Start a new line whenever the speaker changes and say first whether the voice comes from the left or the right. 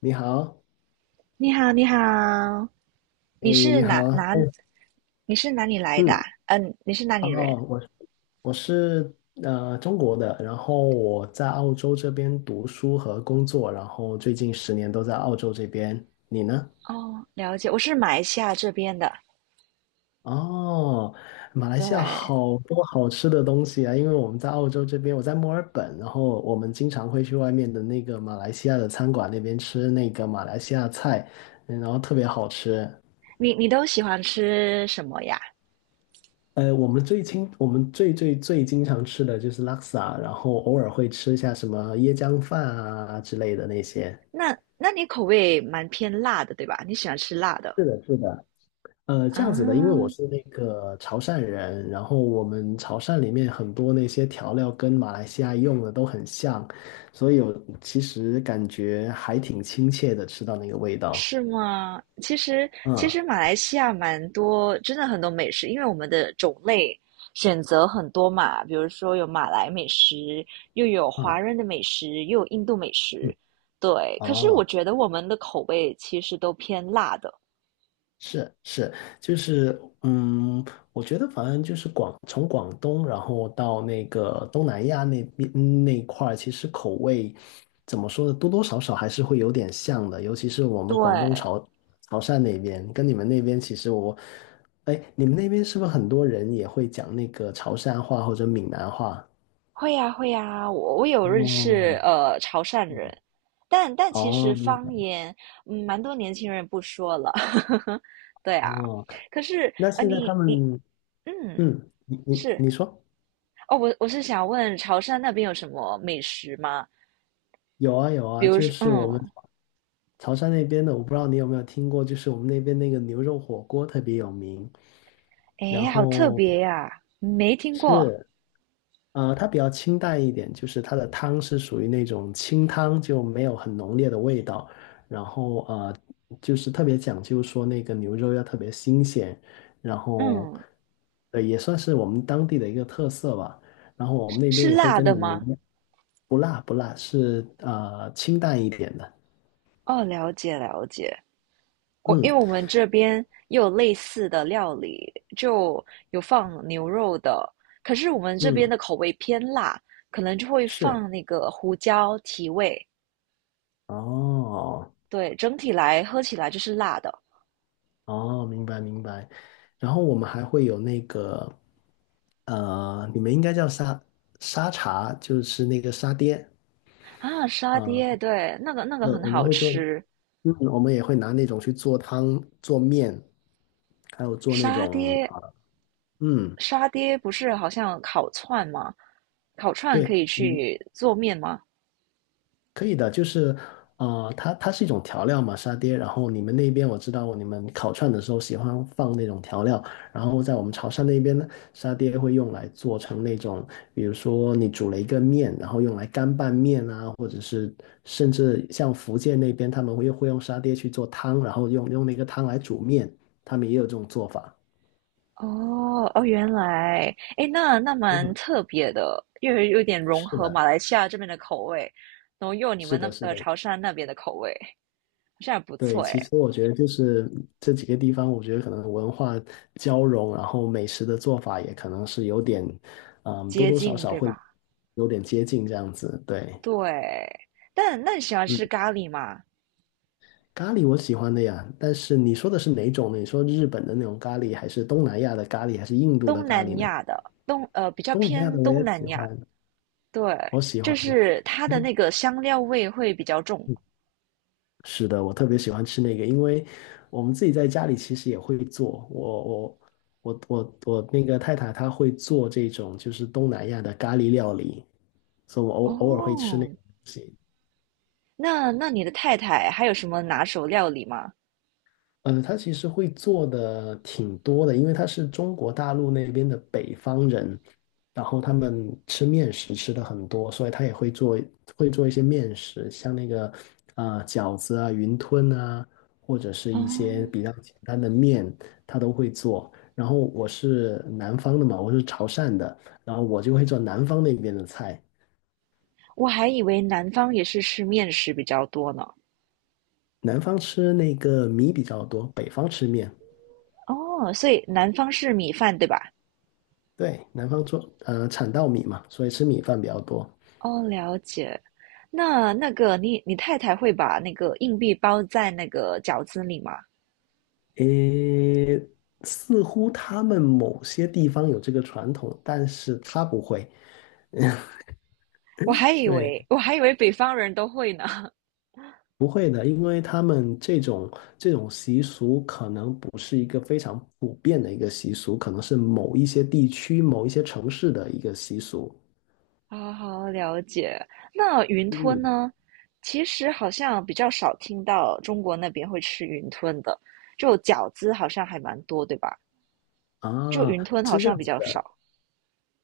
left: 你好。
right: 你好，你好，你
left: 诶，
right: 是
left: 你好。
right: 哪？你是哪里来的啊
left: 嗯。
right: 你是哪里
left: 哦，
right: 人？
left: 我是中国的，然后我在澳洲这边读书和工作，然后最近10年都在澳洲这边。你呢？
right: 哦，了解，我是马来西亚这边的。
left: 哦，马来西亚
right: 对，
left: 好多好吃的东西啊！因为我们在澳洲这边，我在墨尔本，然后我们经常会去外面的那个马来西亚的餐馆那边吃那个马来西亚菜，然后特别好吃。
right: 你都喜欢吃什么呀？
left: 我们最最最经常吃的就是拉萨，然后偶尔会吃一下什么椰浆饭啊之类的那些。
right: 那你口味蛮偏辣的，对吧？你喜欢吃辣的
left: 是的，是的。这样子的，因为我
right: 啊？
left: 是那个潮汕人，然后我们潮汕里面很多那些调料跟马来西亚用的都很像，所以我其实感觉还挺亲切的，吃到那个味道。
right: 是吗？其实其
left: 嗯
right: 实马来西亚蛮多，真的很多美食，因为我们的种类选择很多嘛，比如说有马来美食，又有华
left: 嗯
right: 人的美食，又有印度美
left: 嗯。
right: 食，对。可是我
left: 哦。
right: 觉得我们的口味其实都偏辣的，
left: 是是，就是我觉得反正就是从广东，然后到那个东南亚那边那一块儿，其实口味怎么说呢，多多少少还是会有点像的，尤其是我们广东
right: 对。
left: 潮汕那边，跟你们那边其实我，哎，你们那边是不是很多人也会讲那个潮汕话或者闽南话？
right: 会呀会呀，我有认识
left: 哦
right: 潮汕人，但其实
left: 哦
right: 方言，嗯，蛮多年轻人不说了，对啊。
left: 哦。
right: 可是
left: 那
right: 呃
left: 现在他
right: 你你
left: 们
right: 嗯
left: 你你
right: 是。
left: 你说
right: 哦，我是想问潮汕那边有什么美食吗？
left: 有啊有
right: 比
left: 啊，
right: 如
left: 就
right: 说，
left: 是我们。
right: 嗯，
left: 潮汕那边的，我不知道你有没有听过，就是我们那边那个牛肉火锅特别有名。
right: 诶，
left: 然
right: 好特
left: 后
right: 别呀，没听过。
left: 是，它比较清淡一点，就是它的汤是属于那种清汤，就没有很浓烈的味道。然后就是特别讲究说那个牛肉要特别新鲜，然后
right: 嗯，
left: 也算是我们当地的一个特色吧。然后我们那边
right: 是
left: 也会
right: 辣
left: 跟
right: 的
left: 你们
right: 吗？
left: 一样，不辣不辣，是清淡一点的。
right: 哦，了解了解。
left: 嗯
right: 因为我们这边也有类似的料理，就有放牛肉的，可是我们这边
left: 嗯，
right: 的口味偏辣，可能就会
left: 是。
right: 放那个胡椒提味。
left: 哦
right: 对，整体来喝起来就是辣的。
left: 哦，明白明白。然后我们还会有那个，你们应该叫沙茶，就是那个沙爹
right: 啊，沙
left: 啊。
right: 爹，对，那个那个
left: 对，
right: 很
left: 我们
right: 好
left: 会做，
right: 吃，
left: 嗯，我们也会拿那种去做汤、做面，还有做那
right: 沙
left: 种
right: 爹
left: 啊，嗯，
right: 沙爹不是好像烤串吗？烤串可
left: 对，
right: 以
left: 你
right: 去做面吗？
left: 可以的，就是它是一种调料嘛，沙爹。然后你们那边我知道，你们烤串的时候喜欢放那种调料，然后在我们潮汕那边呢，沙爹会用来做成那种，比如说你煮了一个面，然后用来干拌面啊，或者是甚至像福建那边他们会用沙爹去做汤，然后用那个汤来煮面，他们也有这种做法。
right: 哦哦，原来，诶，那那蛮
left: 嗯，
right: 特别的，又有点融
left: 是
right: 合马
left: 的，
right: 来西亚这边的口味，然后又有你
left: 是
right: 们
left: 的，
right: 那
left: 是的。
right: 潮汕那边的口味，好像还不
left: 对，
right: 错诶，
left: 其实我觉得就是这几个地方，我觉得可能文化交融，然后美食的做法也可能是有点，多
right: 接
left: 多少
right: 近
left: 少
right: 对
left: 会
right: 吧？
left: 有点接近这样子。对，
right: 对，但那你喜欢
left: 嗯，
right: 吃咖喱吗？
left: 咖喱我喜欢的呀，但是你说的是哪种呢？你说日本的那种咖喱，还是东南亚的咖喱，还是印度的
right: 东
left: 咖喱
right: 南
left: 呢？
right: 亚的东呃比较
left: 东南亚
right: 偏
left: 的我
right: 东
left: 也喜
right: 南亚，
left: 欢，
right: 对，
left: 我喜
right: 就
left: 欢。
right: 是它的那个香料味会比较重。
left: 是的，我特别喜欢吃那个，因为我们自己在家里其实也会做。我那个太太她会做这种就是东南亚的咖喱料理，所以我偶尔会吃那
right: 哦，
left: 个东西。
right: 那那你的太太还有什么拿手料理吗？
left: 他其实会做的挺多的，因为他是中国大陆那边的北方人，然后他们吃面食吃的很多，所以他也会做一些面食，像那个啊、饺子啊、云吞啊，或者是一些
right: 哦，
left: 比较简单的面，他都会做。然后我是南方的嘛，我是潮汕的，然后我就会做南方那边的菜，
right: 我还以为南方也是吃面食比较多呢。
left: 南方吃那个米比较多，北方吃面。
right: 哦，所以南方是米饭，对吧？
left: 对，南方产稻米嘛，所以吃米饭比较多。
right: 哦，了解。那那个你太太会把那个硬币包在那个饺子里吗？
left: 诶，似乎他们某些地方有这个传统，但是他不会，对，
right: 我还以为北方人都会呢。
left: 不会的，因为他们这种习俗可能不是一个非常普遍的一个习俗，可能是某一些地区、某一些城市的一个习俗。
right: 好好了解。那云吞
left: 嗯，
right: 呢？其实好像比较少听到中国那边会吃云吞的，就饺子好像还蛮多，对吧？就
left: 啊，
right: 云吞好
left: 是这
right: 像
left: 样
right: 比
left: 子
right: 较
left: 的，
right: 少。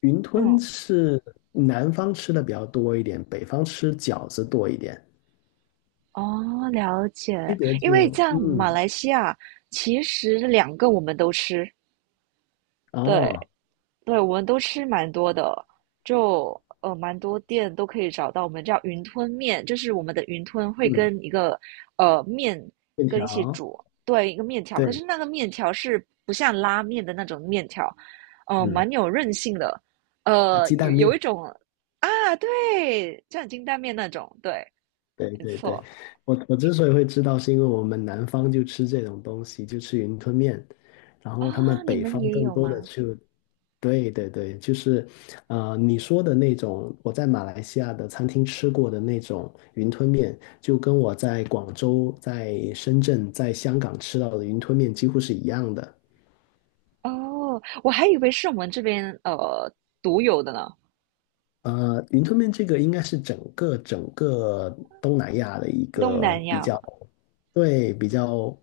left: 云吞
right: 嗯，
left: 是南方吃的比较多一点，北方吃饺子多一点，
right: 哦，了解。
left: 区别
right: 因为
left: 就，
right: 像马来西亚，其实两个我们都吃，对
left: 哦，
right: 对，我们都吃蛮多的，就蛮多店都可以找到。我们叫云吞面，就是我们的云吞会
left: 嗯，
right: 跟一个面
left: 面
right: 跟一起
left: 条，
right: 煮，对，一个面条。可
left: 对，
right: 是那个面条是不像拉面的那种面条，
left: 嗯。
right: 蛮有韧性的，
left: 鸡蛋
right: 有
left: 面，
right: 有一种。啊，对，像金蛋面那种，对。
left: 对
right: 没
left: 对对，
right: 错。
left: 我之所以会知道，是因为我们南方就吃这种东西，就吃云吞面，然后他
right: 啊，
left: 们
right: 你
left: 北
right: 们
left: 方
right: 也
left: 更
right: 有
left: 多的
right: 吗？
left: 就，对对对，就是你说的那种，我在马来西亚的餐厅吃过的那种云吞面，就跟我在广州、在深圳、在香港吃到的云吞面几乎是一样的。
right: 哦，我还以为是我们这边独有的呢，
left: 云吞面这个应该是整个东南亚的一
right: 东
left: 个
right: 南
left: 比
right: 亚嘛，
left: 较，对，比较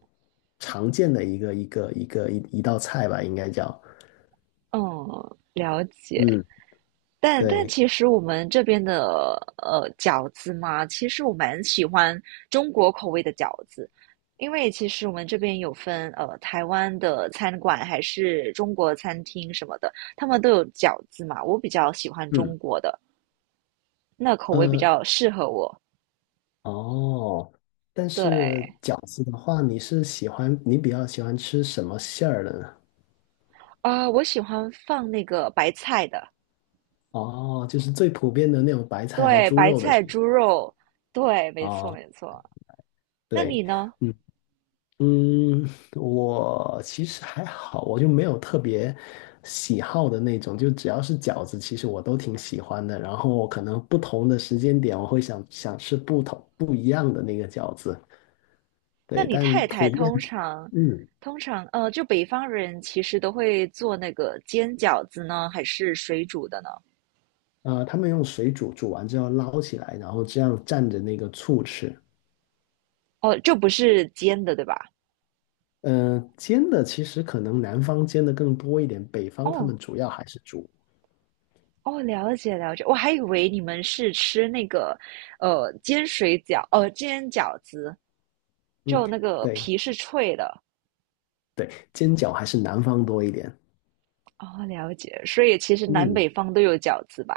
left: 常见的一个一个一个一一道菜吧，应该叫。
right: 嗯，了解。
left: 嗯，
right: 但但
left: 对，
right: 其实我们这边的饺子嘛，其实我蛮喜欢中国口味的饺子，因为其实我们这边有分台湾的餐馆还是中国餐厅什么的，他们都有饺子嘛，我比较喜欢中
left: 嗯，
right: 国的，那口味比
left: 呃，
right: 较适合我。
left: 哦，但是
right: 对，
left: 饺子的话，你比较喜欢吃什么馅儿的呢？
right: 啊，我喜欢放那个白菜的，
left: 哦，就是最普遍的那种白菜和
right: 对，
left: 猪
right: 白
left: 肉的是
right: 菜、
left: 吗？
right: 猪肉，对，没错，
left: 哦，
right: 没错。那
left: 对，
right: 你呢？
left: 嗯。嗯，我其实还好，我就没有特别喜好的那种，就只要是饺子，其实我都挺喜欢的。然后可能不同的时间点，我会想想吃不一样的那个饺子。
right: 那
left: 对，
right: 你
left: 但
right: 太太
left: 普遍，
right: 通常，
left: 嗯，
right: 通常，就北方人其实都会做那个煎饺子呢，还是水煮的呢？
left: 他们用水煮，煮完之后捞起来，然后这样蘸着那个醋吃。
right: 哦，就不是煎的，对吧？
left: 嗯、煎的其实可能南方煎的更多一点，北方他
right: 哦，
left: 们主要还是煮。
right: 哦，了解了解，我还以为你们是吃那个，煎水饺，煎饺子，
left: 嗯，
right: 就那个
left: 对
right: 皮是脆的。
left: 对，煎饺还是南方多一点。
right: 哦，了解，所以其实南
left: 嗯。
right: 北方都有饺子吧？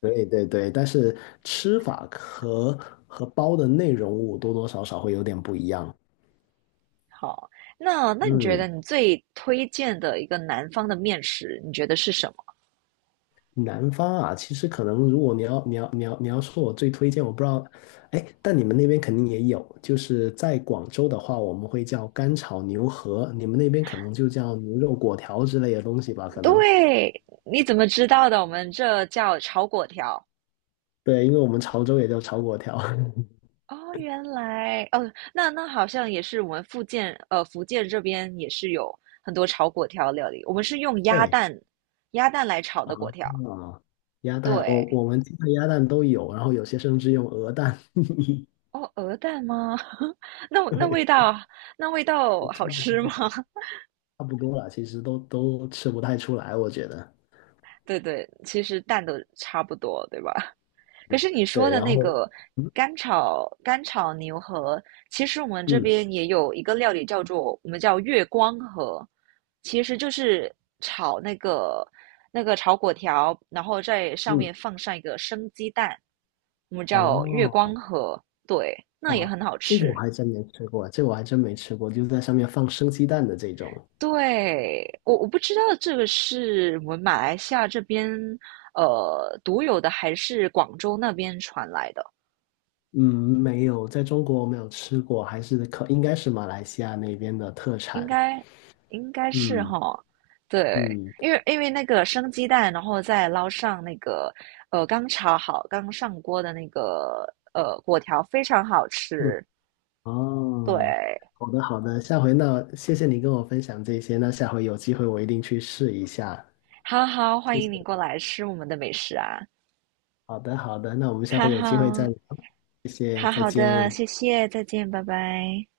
left: 对对对，但是吃法和包的内容物多多少少会有点不一样。
right: 好，那那你觉
left: 嗯，
right: 得你最推荐的一个南方的面食，你觉得是什么？
left: 南方啊，其实可能如果你要说我最推荐，我不知道，哎，但你们那边肯定也有，就是在广州的话，我们会叫干炒牛河，你们那边可能就叫牛肉果条之类的东西吧，可能。
right: 对，你怎么知道的？我们这叫炒粿条。
left: 对，因为我们潮州也叫炒果条。
right: 哦，原来哦，那那好像也是我们福建这边也是有很多炒粿条料理。我们是用
left: 对
right: 鸭蛋来炒
left: 啊
right: 的粿条。
left: 啊，鸭蛋，我
right: 对，
left: 我们鸡蛋、鸭蛋都有，然后有些甚至用鹅蛋。
right: 哦，鹅蛋吗？那 那
left: 对，
right: 味道。那味道好
left: 差不
right: 吃吗？
left: 多。差不多了，其实都吃不太出来，我觉得。
right: 对对，其实蛋都差不多，对吧？可是你说
left: 对，
right: 的
left: 然
right: 那
left: 后，
right: 个
left: 嗯
right: 干炒牛河，其实我们这
left: 嗯
right: 边也有一个料理叫做我们叫月光河，其实就是炒那个炒粿条，然后在上
left: 嗯，
right: 面放上一个生鸡蛋，我们叫月光
left: 哦
right: 河，对，那也
left: 哦，
right: 很好
left: 这个我
right: 吃。
left: 还真没吃过，这个我还真没吃过，就在上面放生鸡蛋的这种，
right: 对，我不知道这个是我们马来西亚这边独有的，还是广州那边传来的。
left: 嗯，没有，在中国没有吃过，还是应该是马来西亚那边的特
right: 应
left: 产。
right: 该应该是
left: 嗯
right: 哈，对，
left: 嗯
right: 因为那个生鸡蛋，然后再捞上那个刚炒好、刚上锅的那个果条，非常好
left: 嗯，
right: 吃。
left: 哦，
right: 对，
left: 好的好的，下回那谢谢你跟我分享这些，那下回有机会我一定去试一下，
right: 好好欢
left: 谢
right: 迎你过
left: 谢。
right: 来吃我们的美食啊！
left: 好的好的，那我们下
right: 哈
left: 回有机会再
right: 哈，
left: 聊，谢谢，
right: 好
left: 再
right: 好的，
left: 见。
right: 谢谢，再见，拜拜。